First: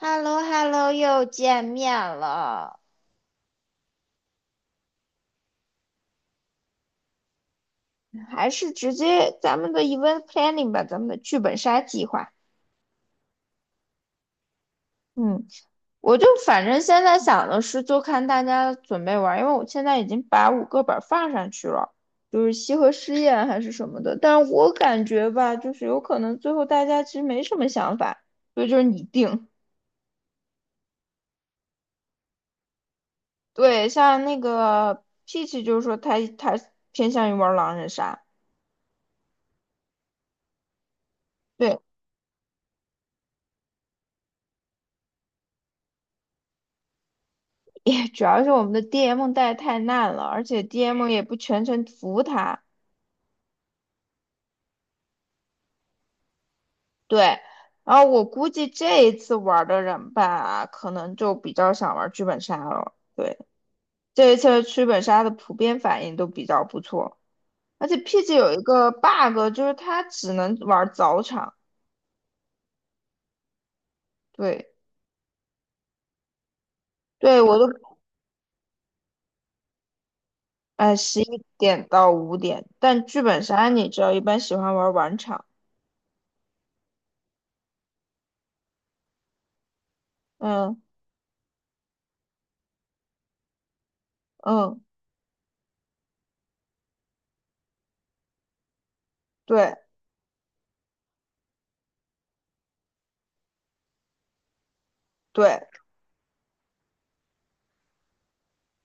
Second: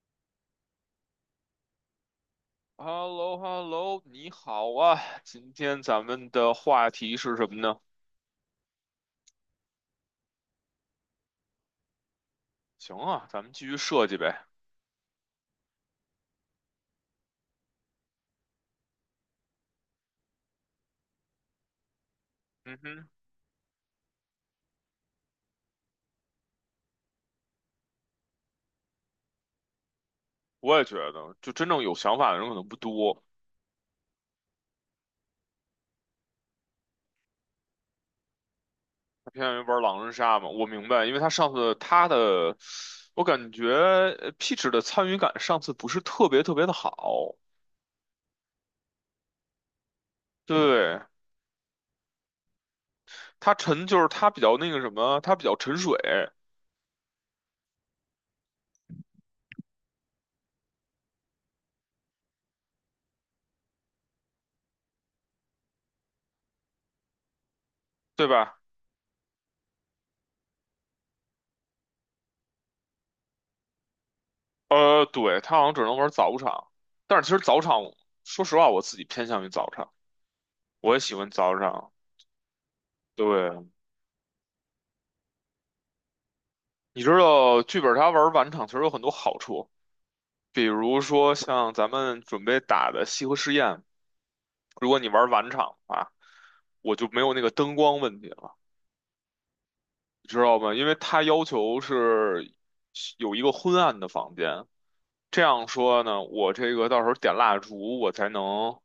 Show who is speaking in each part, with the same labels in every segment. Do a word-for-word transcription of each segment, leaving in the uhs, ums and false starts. Speaker 1: h e l l o h e l l o 又见面了，
Speaker 2: h e l l o h e l l o 你好啊！今天咱们的话题是什么呢？
Speaker 1: 还是直接咱们的 event planning 吧，咱们的剧本杀计划。
Speaker 2: 行啊，咱们继续设计呗。
Speaker 1: 嗯，我就反正现在想的是，就看大家准备玩，因为我现在已经把五个本放上去了，就是西
Speaker 2: 嗯
Speaker 1: 河
Speaker 2: 哼，
Speaker 1: 试验还是什么的。但我感觉吧，就是有可能最后大家其实没什么想法，所以就是你定。
Speaker 2: 我也觉得，就真正有想法的人可能不多，
Speaker 1: 对，像那个 Peach 就是说他他偏向于玩狼人杀。
Speaker 2: 他偏向于玩狼人杀嘛。我明白，因为他上次
Speaker 1: 对，
Speaker 2: 他的，我感觉呃 Peach 的参与感上次不是特别特别的好。
Speaker 1: 也主要是我们的 D M 带太烂了，而且
Speaker 2: 对，
Speaker 1: D M 也不全程服他。
Speaker 2: 他沉就是他比较那个什么，他比较沉水，
Speaker 1: 对，然后我估计这一次玩的人吧，可能就比较想玩剧本杀了。对，这一次的剧本杀的普遍反应都比较不错，而且
Speaker 2: 对
Speaker 1: P G 有
Speaker 2: 吧？
Speaker 1: 一个 bug，就是它只能玩早场。对，
Speaker 2: 呃，对，他好像只能玩早场，但是其
Speaker 1: 对
Speaker 2: 实
Speaker 1: 我
Speaker 2: 早
Speaker 1: 都
Speaker 2: 场，说实话，我自己偏向于早场。
Speaker 1: 哎，
Speaker 2: 我也喜
Speaker 1: 十
Speaker 2: 欢
Speaker 1: 一
Speaker 2: 早
Speaker 1: 点
Speaker 2: 场。
Speaker 1: 到五点，但剧本
Speaker 2: 对，
Speaker 1: 杀你知道，一般喜欢玩晚场。
Speaker 2: 你知道剧本杀玩晚场其实有很多好处，比
Speaker 1: 嗯
Speaker 2: 如说像咱们准备打的西河试验，
Speaker 1: 嗯，
Speaker 2: 如果你玩晚场的话，我就没有那个灯光问题了，
Speaker 1: 对
Speaker 2: 你知道吧？因为它要求是有一个昏暗的房间，这
Speaker 1: 对。
Speaker 2: 样说呢，我这个到时候点蜡烛我才能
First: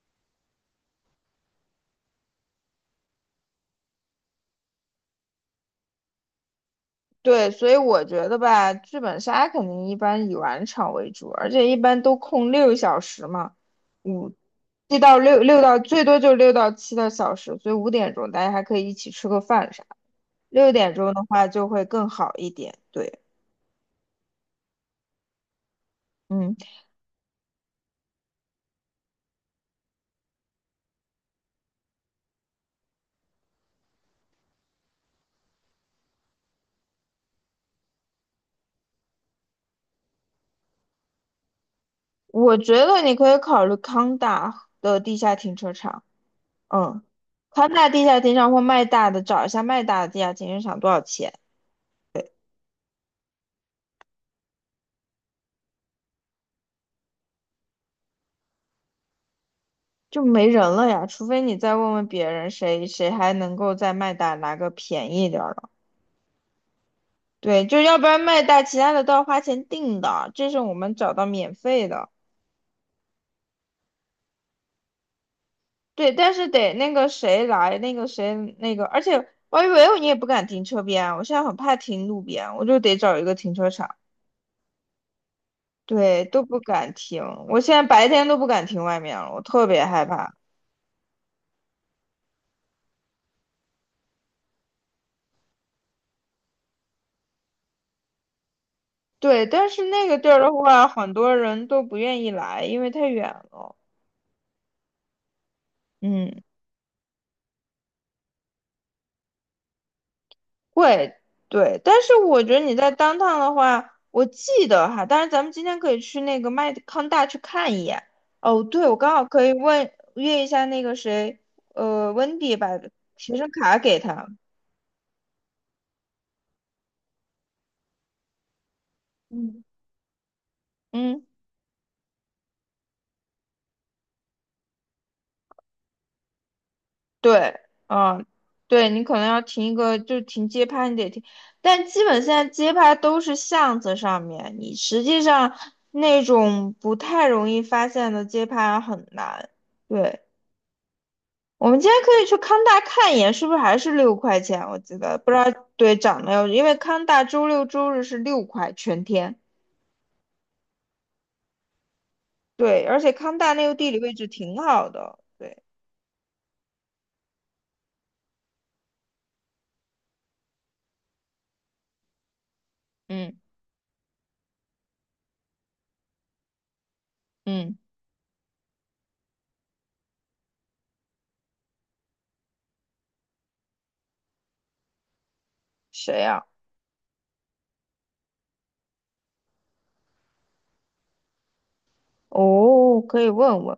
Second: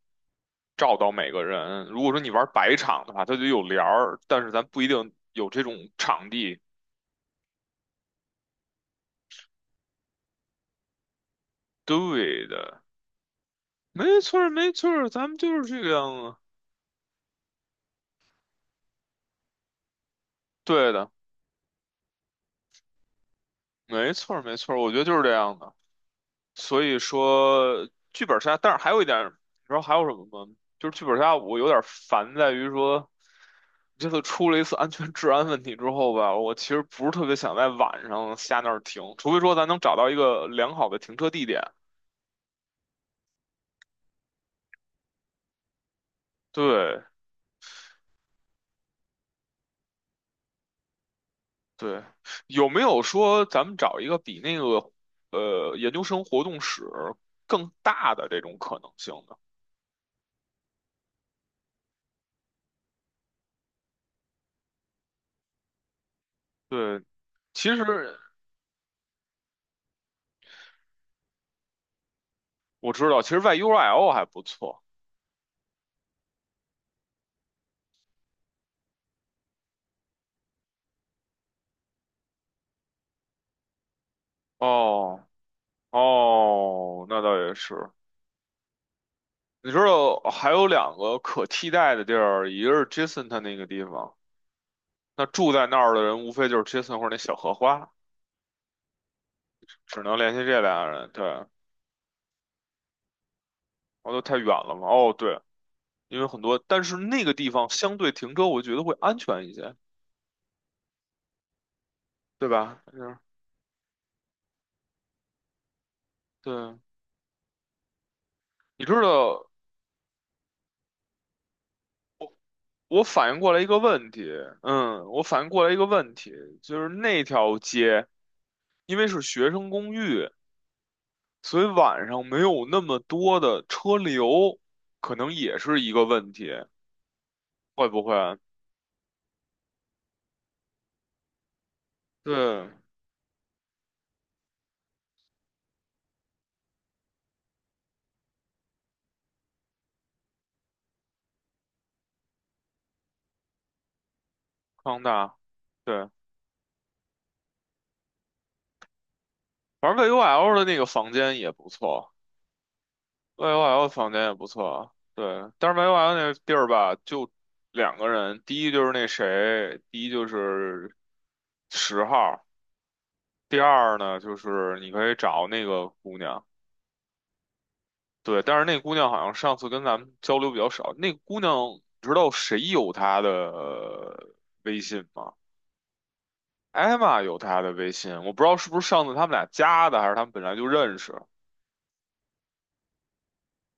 Speaker 2: 照到每个人。如果说你玩白场的话，它就有帘儿，但是咱不一定有这种场地。
Speaker 1: 对，所以我觉得吧，剧本杀肯定一般以晚场为主，而且一般都
Speaker 2: 对
Speaker 1: 空六
Speaker 2: 的。
Speaker 1: 小时嘛，
Speaker 2: 没
Speaker 1: 五
Speaker 2: 错儿，没错
Speaker 1: 七
Speaker 2: 儿，
Speaker 1: 到
Speaker 2: 咱
Speaker 1: 六
Speaker 2: 们
Speaker 1: 六
Speaker 2: 就是
Speaker 1: 到
Speaker 2: 这个
Speaker 1: 最多
Speaker 2: 样
Speaker 1: 就
Speaker 2: 子。
Speaker 1: 六到七个小时，所以五点钟大家还可以一起吃个饭啥。六
Speaker 2: 对
Speaker 1: 点
Speaker 2: 的，
Speaker 1: 钟的话就会更好一点。对，
Speaker 2: 没错儿，没错儿，我觉得就是这样的。
Speaker 1: 嗯，
Speaker 2: 所以说，剧本杀，但是还有一点然你知道还有什么吗？就是剧本杀，我有点烦在于说，这次出了一次安全治安问题之后吧，我其实不是特别想在晚上下那儿停，除非说咱能找到一个良好的停车地点。
Speaker 1: 我觉得你可以考虑康大的地下停车场。
Speaker 2: 对
Speaker 1: 嗯，康大地下停车场或麦大的，找一下麦大的地下停车场多少钱。
Speaker 2: 对，有没有说咱们找一个比那个呃研究生活动室更大的这种可能性呢？
Speaker 1: 就没人了呀，除非你再问问别人谁，谁还能够在麦大拿个便宜点儿的。
Speaker 2: 对，
Speaker 1: 对，
Speaker 2: 其
Speaker 1: 就
Speaker 2: 实
Speaker 1: 要不然麦大其他的都要花钱订的，这是我们找到免费的。
Speaker 2: 我知道，其实 Y U R L 还不错。
Speaker 1: 对，但是得那个谁来，那个谁那个，而且 y 以 l 你也不敢停车边啊，我现在很怕停路边，我就得找一个停车场。
Speaker 2: 哦
Speaker 1: 对，都不敢
Speaker 2: 哦，
Speaker 1: 停，
Speaker 2: 那倒也
Speaker 1: 我
Speaker 2: 是。
Speaker 1: 现在白天都不敢停外面了，我特
Speaker 2: 你知
Speaker 1: 别害
Speaker 2: 道
Speaker 1: 怕。
Speaker 2: 还有两个可替代的地儿，一个是 Jason 他那个地方，那住在那儿的人无非就是 Jason 或者那小荷花，
Speaker 1: 对，但是
Speaker 2: 只
Speaker 1: 那个
Speaker 2: 能
Speaker 1: 地
Speaker 2: 联
Speaker 1: 儿
Speaker 2: 系
Speaker 1: 的
Speaker 2: 这俩
Speaker 1: 话，
Speaker 2: 人。
Speaker 1: 很
Speaker 2: 对，
Speaker 1: 多人都不愿意来，因为太远了。
Speaker 2: 哦，都太远了嘛。哦，对，因为
Speaker 1: 嗯。
Speaker 2: 很多，但是那个地方相对停车，我觉得会安全一些，
Speaker 1: 会，对，但是我
Speaker 2: 对
Speaker 1: 觉得你
Speaker 2: 吧？
Speaker 1: 在 d
Speaker 2: 嗯，
Speaker 1: 趟的话，我记得哈，但是咱们今天可以去那个麦
Speaker 2: 对。
Speaker 1: 康大去看一眼。哦，
Speaker 2: 你
Speaker 1: 对，我
Speaker 2: 知
Speaker 1: 刚好可
Speaker 2: 道
Speaker 1: 以问约一下那个谁，呃，温迪把
Speaker 2: 我反
Speaker 1: 学
Speaker 2: 应
Speaker 1: 生
Speaker 2: 过来一
Speaker 1: 卡
Speaker 2: 个
Speaker 1: 给
Speaker 2: 问
Speaker 1: 他。
Speaker 2: 题，嗯，我反应过来一个问题，就是那条街。因为是学
Speaker 1: 嗯，
Speaker 2: 生公寓，
Speaker 1: 嗯，
Speaker 2: 所以晚上没有那么多的车流，可能也是一个问题，
Speaker 1: 对，
Speaker 2: 会不
Speaker 1: 嗯，
Speaker 2: 会？
Speaker 1: 对你可能要停一个，就停街拍，你得停，但基本现在
Speaker 2: 对，
Speaker 1: 街拍都是巷子上面，你实际上那种不太容易发现的街拍很难。对，我们今天可以去康大看一眼，是不是还是六块钱？我记
Speaker 2: 康
Speaker 1: 得不
Speaker 2: 大，
Speaker 1: 知道对
Speaker 2: 对，
Speaker 1: 涨没有，因为康大周六周日是六块全天。
Speaker 2: 反正 V U L 的那个房间也不错
Speaker 1: 对，而且康大那个
Speaker 2: ，V U L
Speaker 1: 地理
Speaker 2: 房
Speaker 1: 位
Speaker 2: 间
Speaker 1: 置
Speaker 2: 也不
Speaker 1: 挺好
Speaker 2: 错，
Speaker 1: 的。
Speaker 2: 对，
Speaker 1: 对，
Speaker 2: 但是 V U L 那个地儿吧，就两个人，第一就是那谁，第一就是十号，
Speaker 1: 嗯
Speaker 2: 第二呢就是你可以找那个姑娘。
Speaker 1: 嗯，
Speaker 2: 对，但是那姑娘好像上次跟咱们交流比较少。那个姑娘，你知道谁有她的呃微信吗？
Speaker 1: 谁呀、
Speaker 2: 艾玛有她的微信，我不知道是不是上次他们俩加的，还是他们本来就认识。
Speaker 1: 哦，可以问问。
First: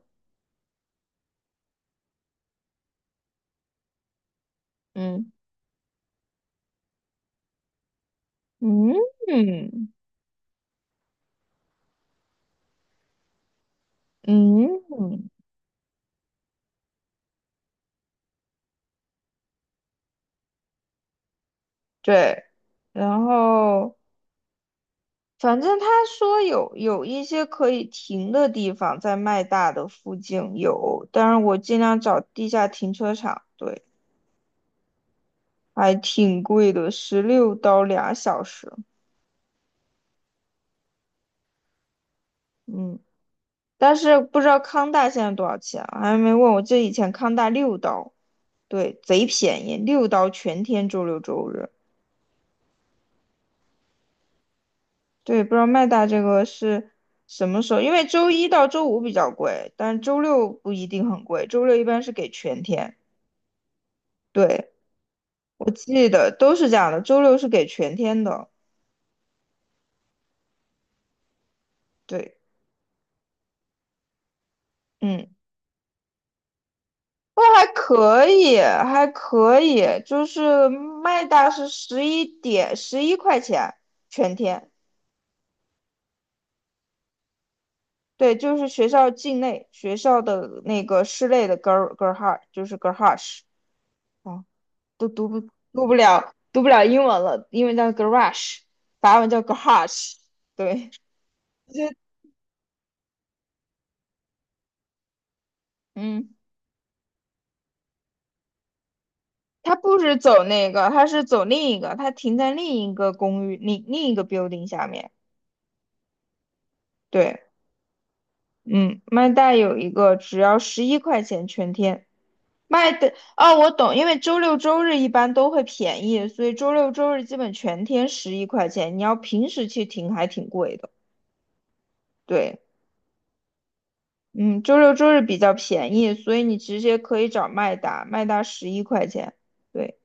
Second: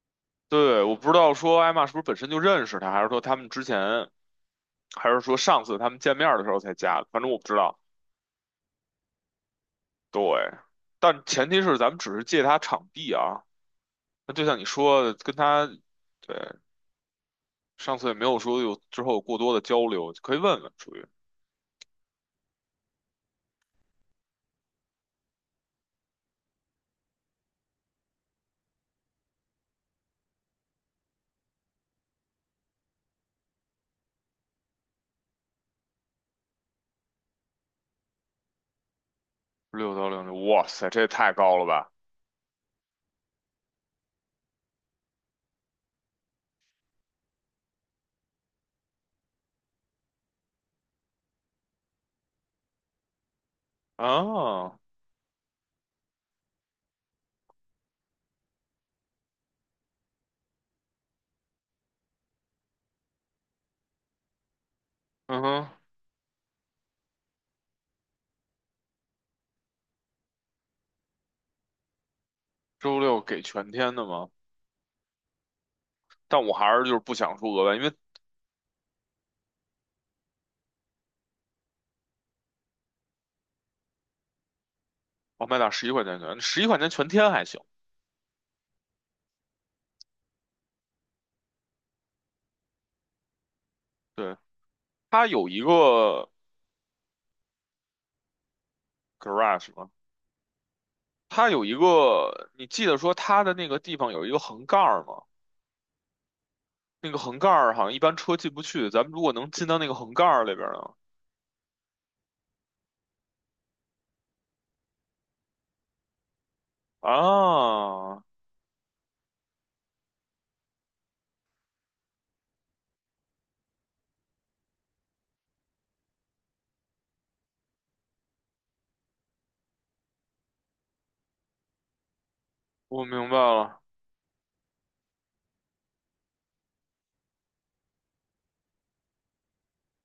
Speaker 2: 对，我不知道说艾玛是不是本身就认识她，还是说他们之前，还是
Speaker 1: 嗯
Speaker 2: 说上次他们见面的时候才加的，反正我不知道。
Speaker 1: 嗯
Speaker 2: 对，但前提是咱们只是借她场地啊。那就像你
Speaker 1: 嗯
Speaker 2: 说的，
Speaker 1: 嗯，
Speaker 2: 跟她，对，上次也没有说有之后有过多的交流，可以问问，属于。
Speaker 1: 对。然后反正他说有有一些可以停的地方在麦大的附近有，但是我尽量找地下停车场。对。还挺贵的，十六刀俩小时。
Speaker 2: 六到零六，哇塞，这也太高了吧！
Speaker 1: 嗯，但是不知道康大现在多少钱啊还没问我。记得以前康大六刀，对，贼便宜，六刀全天，周六周日。
Speaker 2: 啊，
Speaker 1: 对，不知道麦大这个是什么时候？因为周一到周五比较贵，但周六不一定很贵，周六一般是给全天。对，
Speaker 2: 嗯哼，
Speaker 1: 我记得都是这样的，周六是给全天的。对，
Speaker 2: 周六给全天的吗？
Speaker 1: 嗯。
Speaker 2: 但我还是就是不想出
Speaker 1: 那
Speaker 2: 额
Speaker 1: 还
Speaker 2: 外，因为
Speaker 1: 可以，还可以，就是麦大是十一点十一块钱全天，
Speaker 2: 我麦打十一块钱全，十一块钱全天还行。
Speaker 1: 对，就是学校境内学校的那个室内的 Ger Gerhard 就是 g e r h a r e
Speaker 2: 对，
Speaker 1: 啊，都
Speaker 2: 它
Speaker 1: 读不
Speaker 2: 有一
Speaker 1: 读不
Speaker 2: 个
Speaker 1: 了读不了英文了，英文叫 Garage，法文叫 g a
Speaker 2: garage
Speaker 1: r a
Speaker 2: 吗？
Speaker 1: g e 对，
Speaker 2: 它有 一
Speaker 1: 就
Speaker 2: 个，你记得说它的那个地方有一个横杠儿吗？
Speaker 1: 嗯，
Speaker 2: 那个横杠儿好像一般车进不去，咱们如果能进
Speaker 1: 他
Speaker 2: 到那个
Speaker 1: 不
Speaker 2: 横
Speaker 1: 是
Speaker 2: 杠
Speaker 1: 走
Speaker 2: 儿里边
Speaker 1: 那
Speaker 2: 儿
Speaker 1: 个，
Speaker 2: 呢？
Speaker 1: 他是走另一个，他停在另一个公寓另另一个 building 下面。
Speaker 2: 啊，
Speaker 1: 对。嗯，麦袋有一个只要十一块钱全天。麦的，哦，我懂，因为周六周日一般都会便宜，所以周六周日基本全天十一块钱。你要平时去停还挺贵的。对，
Speaker 2: 我明白了，
Speaker 1: 嗯，周六周日比较便宜，所以你直接可以找麦达，麦达十一块钱。对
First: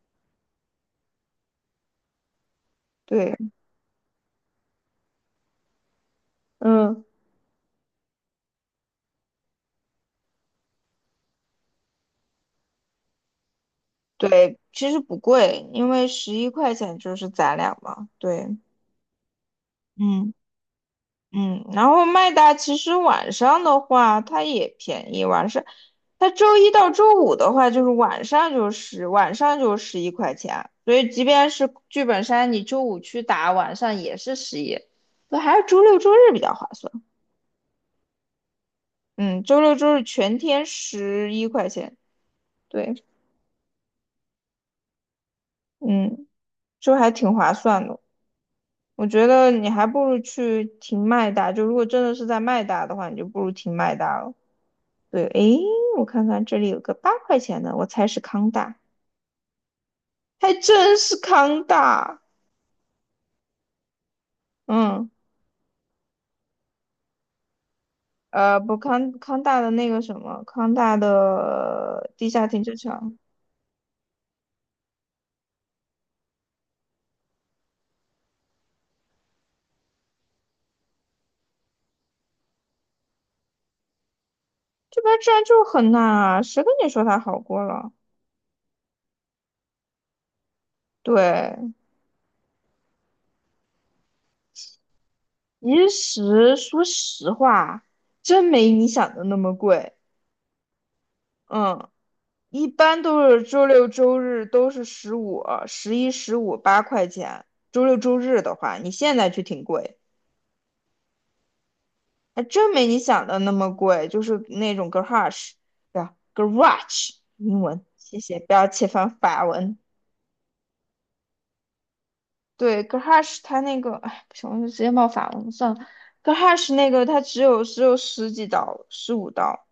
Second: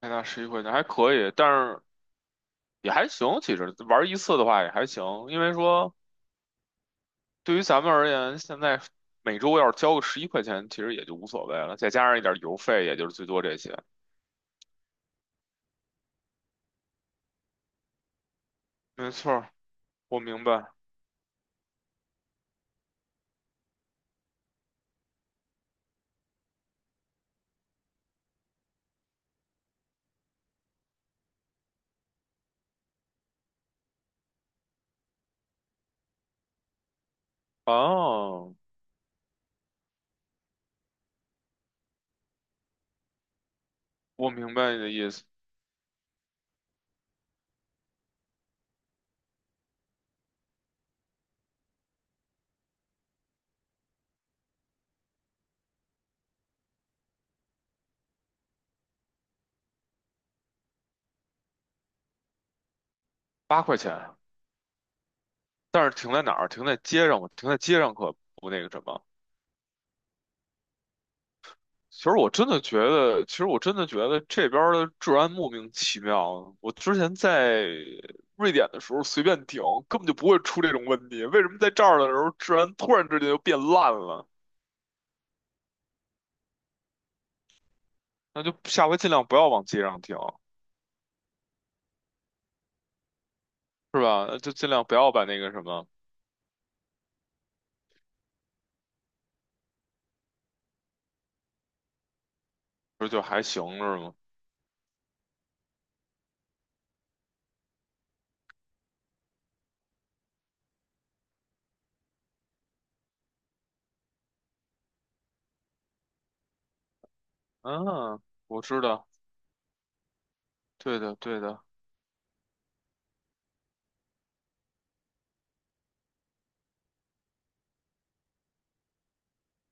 Speaker 2: 麦打十一块钱还可以，但是也还
Speaker 1: 对，
Speaker 2: 行，其实玩一次的话也还行，因为说。
Speaker 1: 嗯，
Speaker 2: 对于咱们而言，现在每周要是交个十一块钱，其实也就无所谓了，再加上一点邮费，也就是最多这些。
Speaker 1: 对，其实不贵，因为十一块钱就是咱俩嘛。对，
Speaker 2: 没错儿，我
Speaker 1: 嗯。
Speaker 2: 明白。
Speaker 1: 嗯，然后麦达其实晚上的话，它也便宜。晚上，它周一到周五的话，就是晚上就是晚上就十一块钱。所以即便是剧本杀，你周五去打，晚上也是十一。那还是周六周日比较划算。
Speaker 2: 哦，
Speaker 1: 嗯，周六周日全天十一块钱。对，
Speaker 2: 我明白你的意思。
Speaker 1: 嗯，就还挺划算的。我觉得你还不如去停麦达，就如果真的是在麦达的话，你就不如停麦达了。对，诶，我看看这里有个八块钱的，我猜是康大，还真是康大。
Speaker 2: 八块钱，
Speaker 1: 嗯，
Speaker 2: 但是停在哪儿？停在街上，停在街上可不
Speaker 1: 呃，
Speaker 2: 那个
Speaker 1: 不
Speaker 2: 什么。
Speaker 1: 康康大的那个什么，康大
Speaker 2: 其
Speaker 1: 的
Speaker 2: 实我
Speaker 1: 地下
Speaker 2: 真的
Speaker 1: 停车
Speaker 2: 觉
Speaker 1: 场，
Speaker 2: 得，其实我真的觉得这边儿的治安莫名其妙。我之前在瑞典的时候随便停，根本就不会出这种问题。为什么在这儿的时候治安突然之间就变烂了？
Speaker 1: 这边治安就很烂啊，谁跟你说它好过了？
Speaker 2: 那就下回尽量不要往街上停。
Speaker 1: 对，
Speaker 2: 是吧？那就尽量不要把那个什么，
Speaker 1: 其实说实话，真没你想的那么贵。嗯，一般
Speaker 2: 不是就
Speaker 1: 都
Speaker 2: 还
Speaker 1: 是周
Speaker 2: 行
Speaker 1: 六
Speaker 2: 是吗？
Speaker 1: 周日都是十五、十一、十五八块钱，周六周日的话，你现在去挺贵。还真没你想的那么贵，就是那种 garage，对吧？garage 英文，谢
Speaker 2: 嗯，
Speaker 1: 谢，不
Speaker 2: 我
Speaker 1: 要
Speaker 2: 知
Speaker 1: 切
Speaker 2: 道，
Speaker 1: 翻法文。
Speaker 2: 对的对的，
Speaker 1: 对，garage 它那个，哎，不行，我就直接报法文算了。garage 那个它只有只有十几刀，十五刀，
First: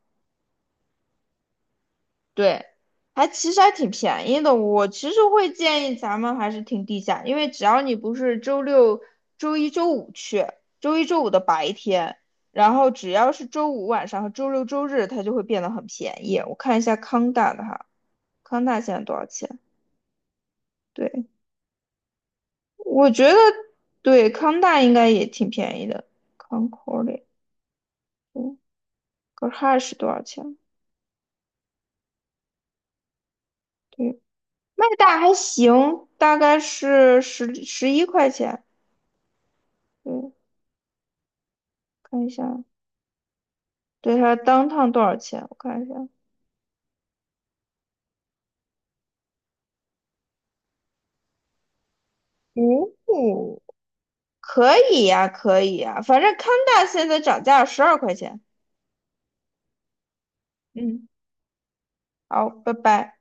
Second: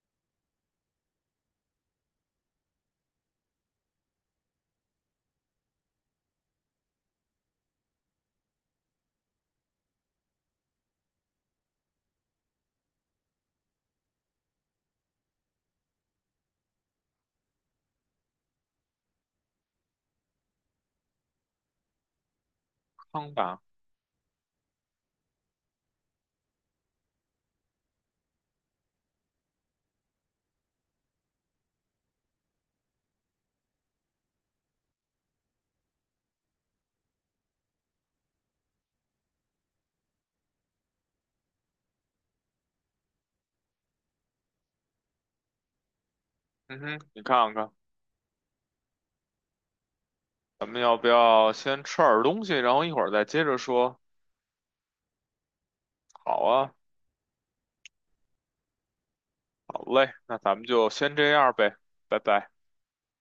Speaker 1: 对，还其实还挺便宜的。我其实会建议咱们还是停地下，因为只要你不是周六、周一周五去，周一周五的白天，然后只要是周五晚上和周六周日，它就会变得很便宜。我看一下康大的哈，康大现在多少钱？对，我觉得
Speaker 2: 康吧，
Speaker 1: 对康大应该也挺便宜的。Concord，嗯 g 哈是多少钱？对，麦大还行，大概是十十一块钱。对。看一下，对，它当趟多少钱？我看一下，
Speaker 2: 嗯哼，你看看，咱们要不要先吃点儿东西，然后一会儿再接着
Speaker 1: 哦，
Speaker 2: 说？
Speaker 1: 可以呀、可以呀、反正
Speaker 2: 好
Speaker 1: 康
Speaker 2: 啊，
Speaker 1: 大现在涨价十二块钱。
Speaker 2: 好嘞，那咱们就
Speaker 1: 嗯，
Speaker 2: 先这样呗，拜
Speaker 1: 好，
Speaker 2: 拜。
Speaker 1: 拜拜。